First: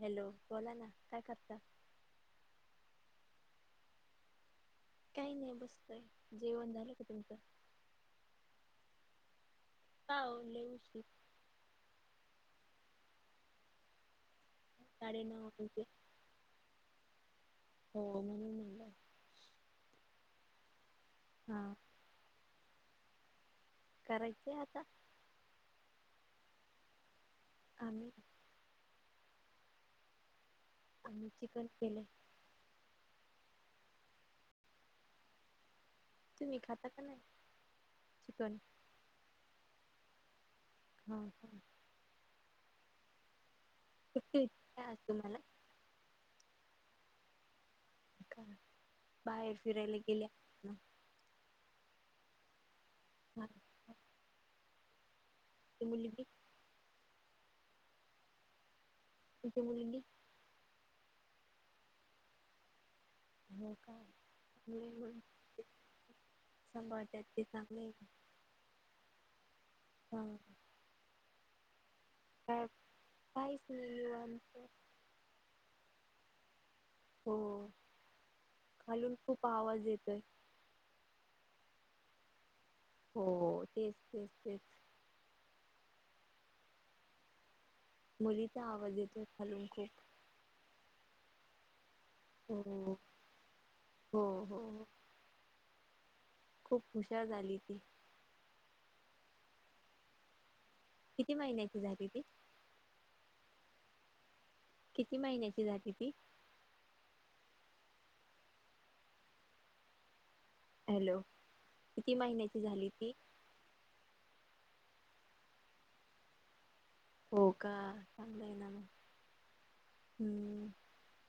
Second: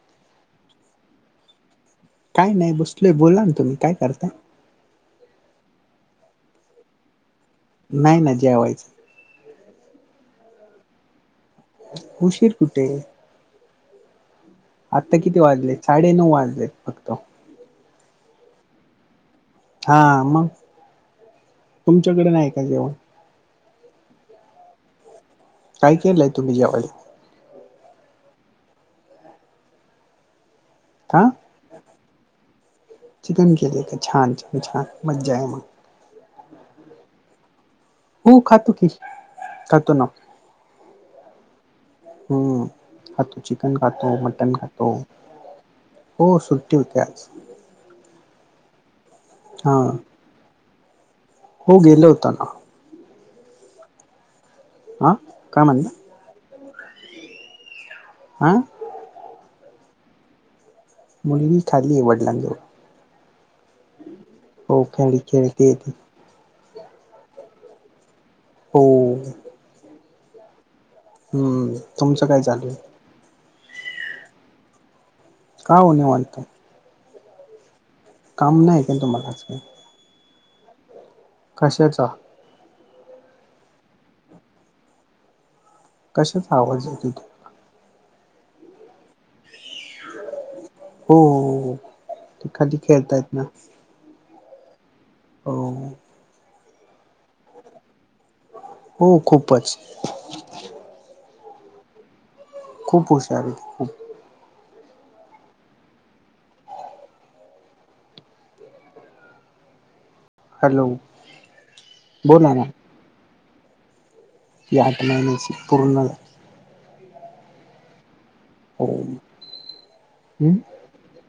Hello, बोला ना काय करता काय नाही बसलोय बोला ना तुम्ही काय करता काही नाही बसतय जेवण झालं का तुमचं नाही ना जेवायच, काहो लय उशीर उशीर कुठे? आता किती वाजले साडे नऊ वाजलेत फक्त हो [unintelligible] हा मग हा तुमच्याकडे नाही का जेवण करायचय आता काय केलंय तुम्ही जेवायल? आणि हा आणि चिकन केले. चिकन केले का छान छान छान मजा य मग तुम्ही खाता का नाय हो खातो की, खातो ना हम हम हम्म खातो चिकन खातो, सुट्टी होती मटन खातो. काय आज तुम्हाला हो सुट्टी होते आज का बाहेर हा फिरयला गेल्या. हो गेलं होता ना, हम् आं त मुलीप [inaudible] आं [unintelligible] मुलगी खाली वडिलांजवळ हो काय हो खाली खेळतीय ती सांभाळत्यात ते चांगले. हो. हा. हम्म. तुमचं काय चालू आहे? हाय की निवांत. का ओ निवांत. हो. काम नाही काय खालून तुम्हाला आज खूप काही? आवाज येतोय कशाचा? हो. तेच तेच तेच. कशाच आवाज येतोय? मुलीचा आवाज येतोय खालून खूप. हो हो हो. ते खाली हम्म खेळतायत ना ह हो हो. हो. खूप हुशार झाली ती. हो खूपच. किती महिन्याची झाली ती? खूप हूशारआहे ती खूप. किती महिन्याची झाली ती? हॅलो. किती बोला महिन्याची ना झाली ती? ती आठ महिन्याची पूर्ण. हो का. चांगलं आहे ना मग. हो. हम्म.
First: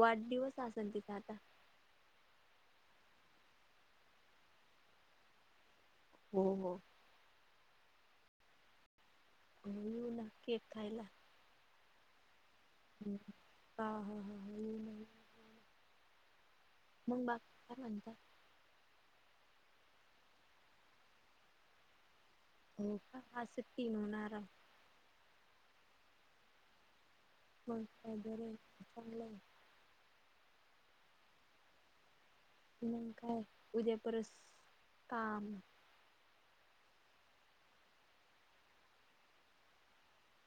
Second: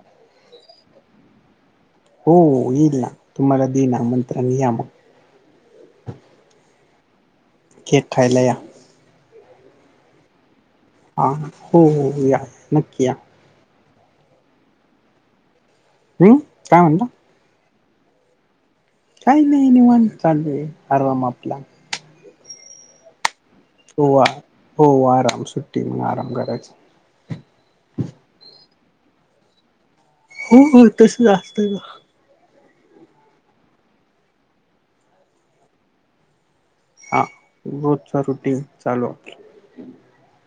वाढदिवस असलं आता तिचा? हो येईल ना. तुम्हाला देणार आमंत्रण या मग. हो हो. केक खायला या. हो नक्की. हा हो हो या नक्की या. हम्म. हा हा हा हा. [unintelligible] हम्म. काय म्हणला मग बाकी काय म्हणता? काही नाही निवांत चालय आराम आपला. हो का अस. हो हो आराम सुट्टी मग आराम करायची. मग काय बर ये, चांगलं ये. हो तस जास्त का? म काय उद्या परस काम. हा रोजचा रुटीन चालू.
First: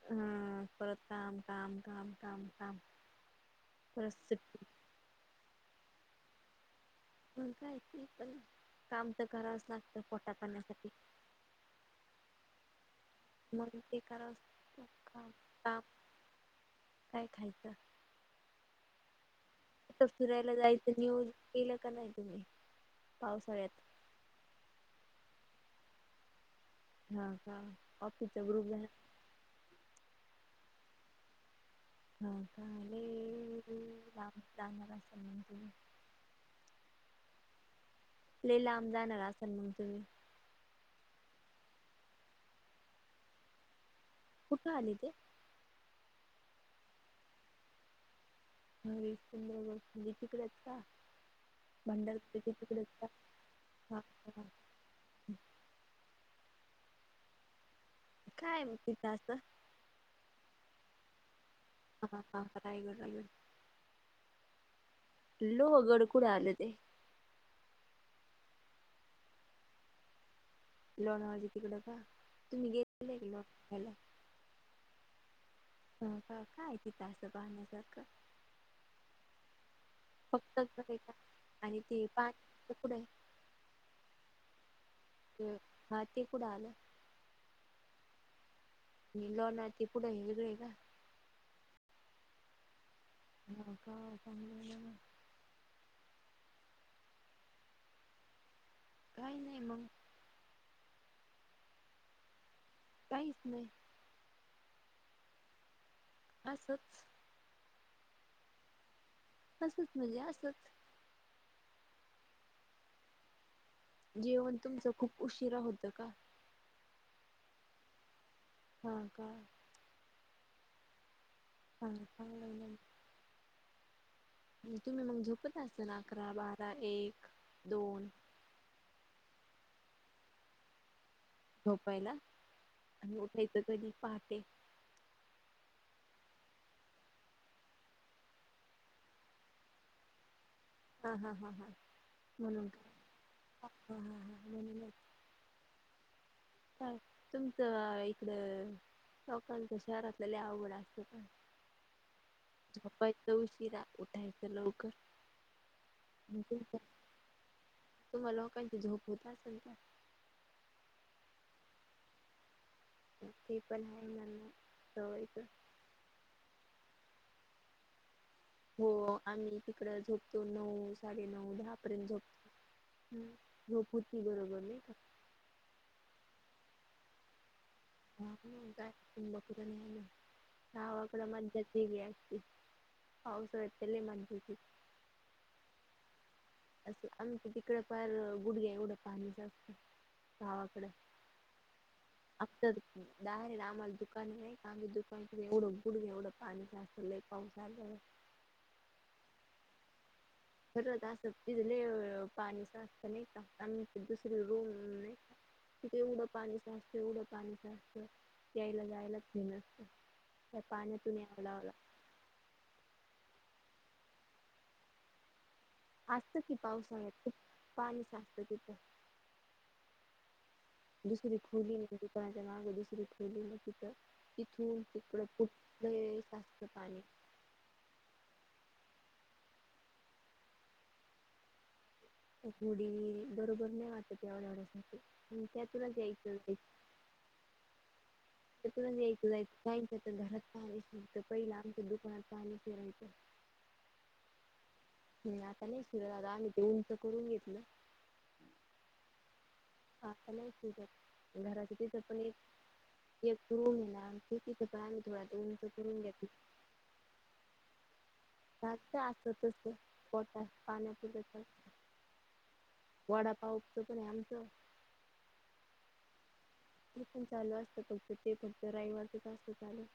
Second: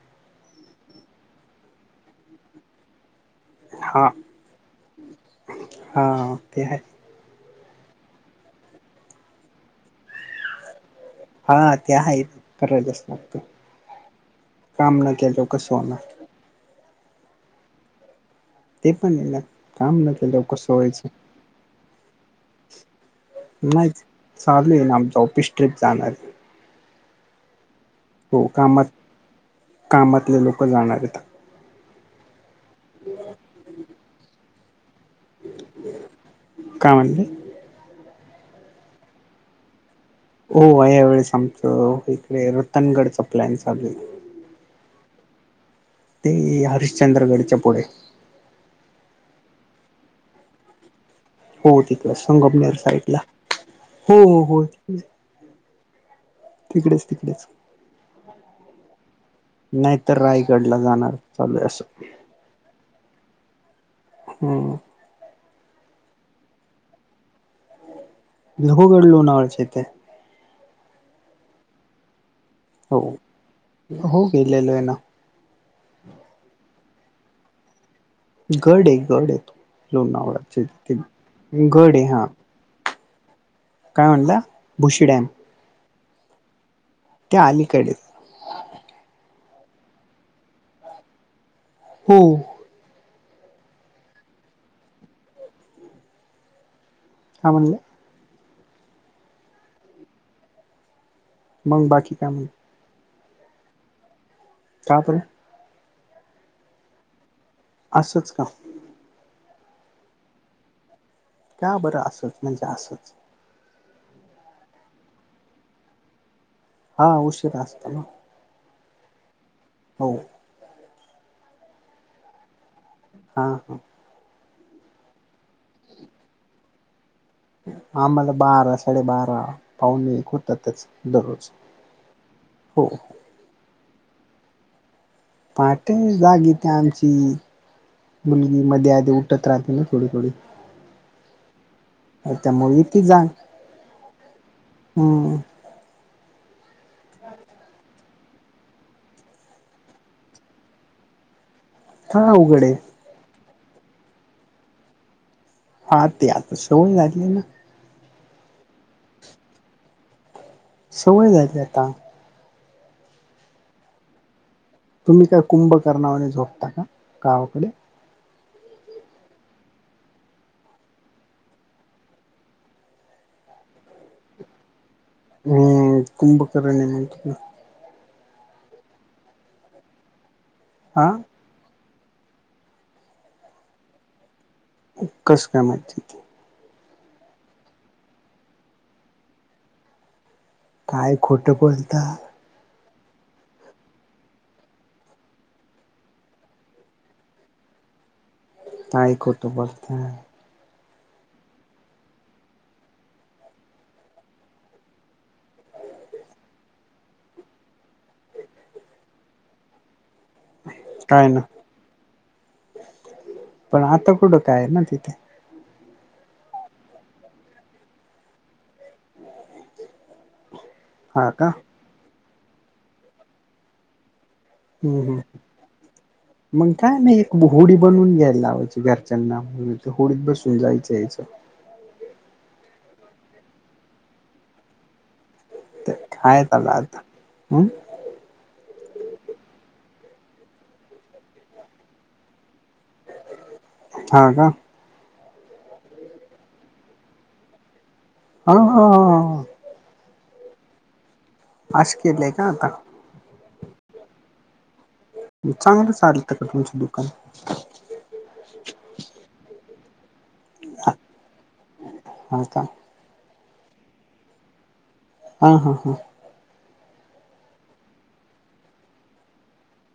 हम परत काम काम काम काम काम. हा रेसिपी. हा ते आहे. प काय पण काम तर करावंच लागतं पोटा पाण्यासाठी. हा त्या आहे करलंस. मंग ते करा न केल्यावर कसं खा. होणार काय खायचं? ते पणलं आता फिरायला जायचं नियोजन केलं का नाही तुम्ही? पावसाळ्यात नाही. चालू आहे ना आमच ऑफिस ट्रीप जाणारय. हा का हो ऑफिसचा ग्रुप झाला कामात कामातले लोक जाणार आता हो का ह म काय म्हणले ल्ये लाम जाणार असल मग तुम्ही हो या वेळेस आमचं इकडे रतनगडचा प्लॅन चालू कुठ आले ते ते हरिश्चंद्रगडच्या पुढे हरी कुंड वगैरे म्हणजे तिकडे आहेत का हो तिकडचं भंडारदऱ्याच्या संगमनेर तिकडेच का साईड ला हा हो हो हा हो तिकडेच तिकडेच काय मग तिथं असं नाहीतर रायगडला जाणार चालू आहे असं हा हा कराय गलो हम्म हॅलो गडकुडे आले ते लहोगड लोणावळचे इथे लोणावाजी तिकडं का तुम्ही हो, गेलेले का लोणावळ्याला हो, गेलेलो आहे ना क काय काय तिथं असंत पाहण्यासारखं गड ये गड ये फक्त लोणावळाचे तिथे गड ये हा कुठाय काय म्हणला भुशी डॅम हा ते कुठं आलं? त्या आलीकडेच लोणावळा ते पुढे आहे वेगळ आहे का हो [unintelligible] काय म्हणले? काही नाही मंग मंग बाकी काय मंग काहीच नाही का पण असचं असचं का? असचं म्हणजे असचं का बरं असं म्हणजे असचं? जेवण तुमचं खूप उशिरा होतं का? हा उशिरा असतं ना हा, का हो. आणि काय म नवीन नवीन हा हा आणि तुम्ही मंग झोपत असाल अकरा, बारा, एक दोन आम्हाला बारा, साडेबारा, पावणे एक होत्यातचं. झोपायला? आणि उठायचं कधी? पहाटे. पहाटे म्हणजे आम्ही ती आमची मुलगी मधी आधी उठत राहते थोडी थोडी हा हा हा हा म्हणून त्यामुळे काय येते जाग आ हा हा हा हा म्हणूनचं [inaudible] हम्म काय तुमचं इकडं. लोकांच्या शहरातल्या लय आवड असत्यातं ना. काय अवघड आहे आमचे पप्पा इतक्या उशीरा उठायचं लवकर. हा ते आणि आता तुमच्या सवय झालीये ना. तुम्हा लोकांची झोप होत असलं का? सवय झाली आता ते ते पण आहे म्हणा. तुम्ही काय कुंभ करणावाने झोपता का गावाकडे? हो आम्ही तिकडं झोपतो नऊ, साडे नऊ, दहा पर्यंत झोपतो. हं झोप होती बरोबर नाही का? हम्म हम्म कुंभकर्ण आहे नाही का तुम्ही अहो असं म्हणताय तुम्ही लोकं तरी होय नाहि, हा गावाकड म्हणत्यात. हि वेळ असती, पावसाळ्यात तर लय मज्जा येती. कु कसं काय माहिती [unintelligible] असं आमच्या तिकडं पार गुडघ्या एवढं पाणी साचतं. गावाकडं काय खोटं बोलता. दार आहे ना आम्हाला दुकान नाही का आम्ही दुकान तर एवढं बुडलं एवढं पाणी साचत लय पाऊस झाल्याव [unintelligible] तयकोठो बोलत. खर असं तिथले पाणीचस्त नाही का दुसर रूम नाही. तिे एवडं पाणीच असतं एवडं पाणीच असतं यायला जायलाच नाही नसत. ज पाने काय ना तुणीिवलावला पण आता कुडं काय ना तिथे आजतं की पावसाळ्यात पाणी साजतं तिथ. हा दुसरी का खोली नतीी काच्या माग दुसरी खोली न तिथं. तिथून हम् ह तिकडं खूप लय साचतं मग पाणी काय ना एक होडी बनून घ्यायला लावयची. घरच्यांना म्हण होडीत बसून जायचं याचं. गडी बरोबर नाही वात तेढण्यासाठी ते खाय त आला आता हम्. ते यायच जायचच तर घरात पाणी शित पहिलं आमच्या दुकानात पाणी फिरायचं. हा का. नाही आता नाही सुर ददा आम्ही ते उंच करून घेतलं. हा हा हा. घरा असं तण केलंय का आता एक रूम आहे ना. पण आम्ही थोडा ते उंच चांगलं करून चाललं घेतलं त का तुमचं दुकान जागत असतच. पोटात पाण्यापूज हा का वडापावपचं पण आमचं. हा हा हा. ते पण चालू असतं फक्त ते फक्त राविवार तेच असत चालू.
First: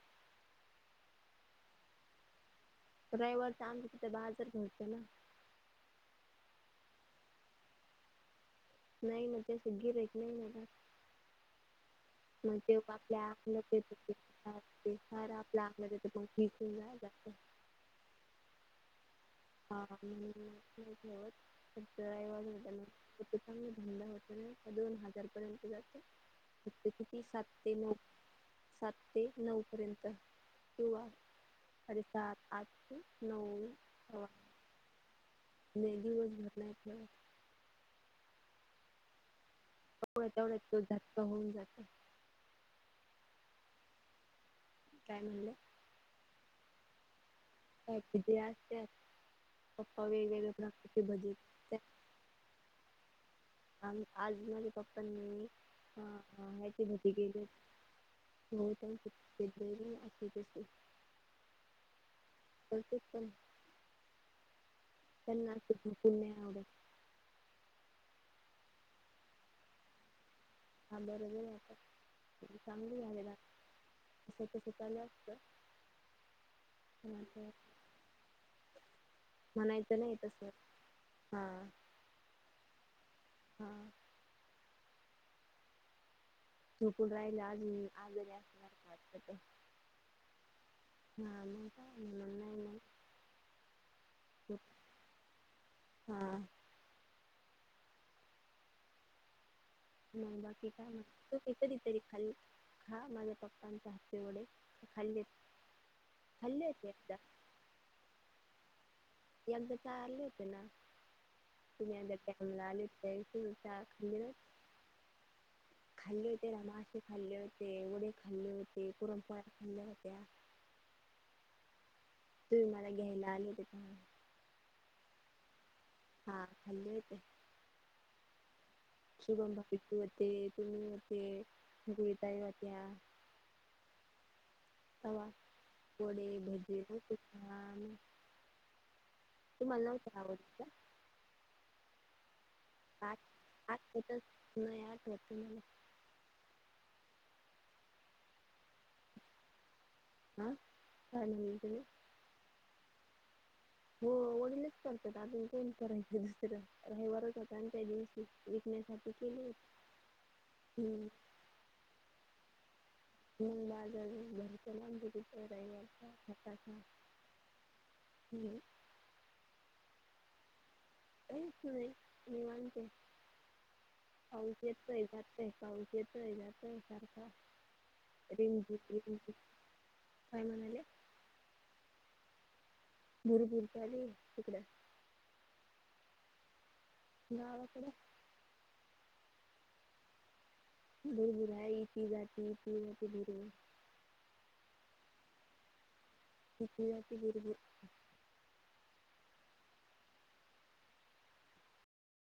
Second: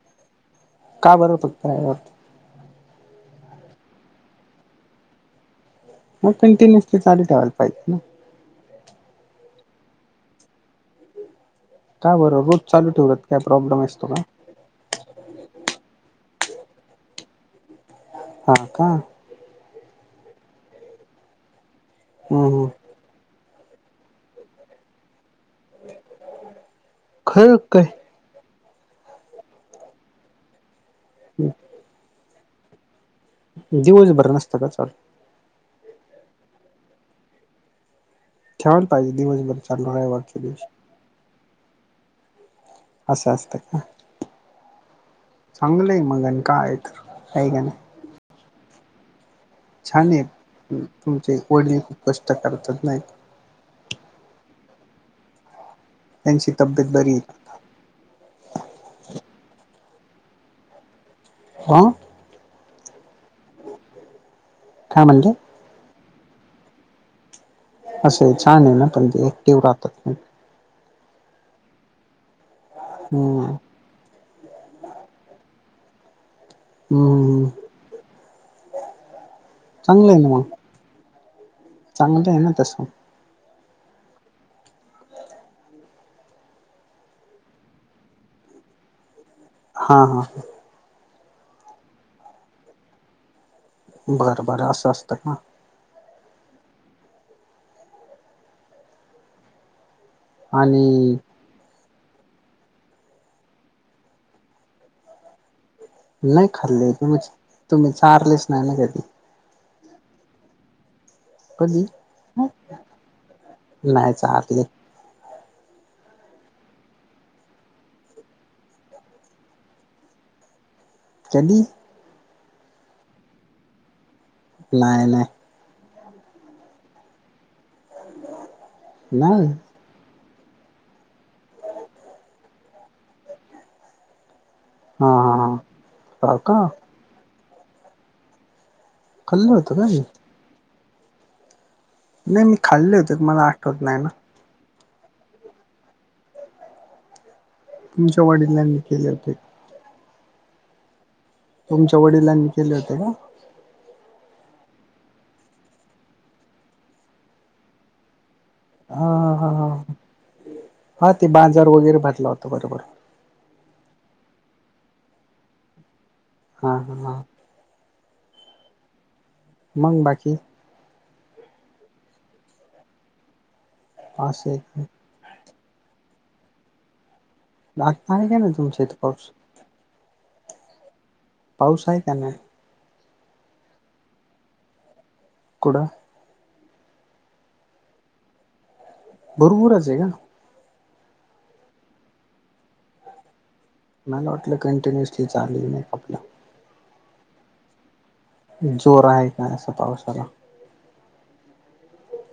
का बरोब फक्त आहे यावरती रयववर च आमलं तिथ बाजार घडतो ना. मग कंटिन्युअसली चालू ठेवायला पाहिजे ना. नाही ना त्यास गिरक नाही मला का बरं मग रोज ते चालू ठेवलात आपल्या काय प्रॉब्लेम असतो का आार आपल्या बकला जात. हा का? हा. हम्म हम्. चांग धंदा होतो ना दोन हजार पर्यंत जातो. फ किती सात खरं ते काय नऊ सात ते नऊ पर्यंत हो साडे सात आठ. नऊ हवा दिवसभर नसत का चाल. [unintelligible] ठेवायला पाहिजे दिवसभर चे एवढ तेवढ तो जात होऊन जात. असं असतं का काय म्हणलं चांगलंय मगन काय तर आहे का नाही [unintelligible] असत्यात. छान आहे तुमचे ढणी करतात. खूप कष्ट करतात नाही. आणि आज माझ्या पप्पांनी त्यांची तब्येत बरी आहे. [unintelligible] [unintelligible] हा. [unintelligible] काय म्हणले [unintelligible] असं छान आहे ना पण ते ऍक्टिव राहतात. हा बरोबर आहेता. चांगली झालेला हम्म त तस चाल असत हम्म [unintelligible] म्हणायचं चांगलं नाही आहे ना तस. मग चांगलं आहे ना तस हा. तूकण राहिला आज आज असणार वाटत. हा हा हा. नाम कांद आहे नाही. बरं बरं झोप- असं असतं का हां. म बाकी कायग आणि तू काही कधीतरी खाल्ली खा माझ्या पप्पांच्या हातते वढ खाल्ली नाही खाल्ली म तुम्ही चारलेच नाही ना कधी. [unintelligible] तुमला कधी आले होते होता नाही खंर. चारले खाल्ले होते रामासेे खाल्ले होते वडेे खाल्ले होते पुरंपरा खाल्ल्या होत्या. [unintelligible] [unintelligible] तुम्ही मला घ्यायला आल ते का. नाहीय नाहीय. हा खलीेत नाही शुभमकी मते ते [unintelligible] [unintelligible] हा हा हा तुम्हाला हो का खाल्लं होतं मी नव्हतं का आवडत्या नाही मी खाल्ले का होते आठ मला आठवत नाही ना. आठवतच [unintelligible] तुमच्या वडिलांनी केले होते. आ. तुमच्या वडिलांनी केले होते का? हो ओडलेच करतात अजून कोण करायचे दुसर रा बरच्या दिवशी हा विकण्यासाठी केले ह होते. हम्म. हा ते बांजार वगैरे भातला होता बरोबर. [unintelligible] हा हा हा. हम्म. मंग बाकी? काहीच नाई निवांतये. असं आवाज आहे येतोय का आता? [unintelligible] पाऊस येतोय जातोय सार [unintelligible] तुमच्या इथ पाऊस रिमझिम काय म्हणाले? पाऊस हाय का नाय? भुरपुर चालूय ईकडं. कड गावाकडं. [unintelligible] का? भरपूरये इती जाती इती जाती भरपूर. मला वाटलं [unintelligible] चालूये मेकपला. [unintelligible] जोर हाय का असं पावसाला?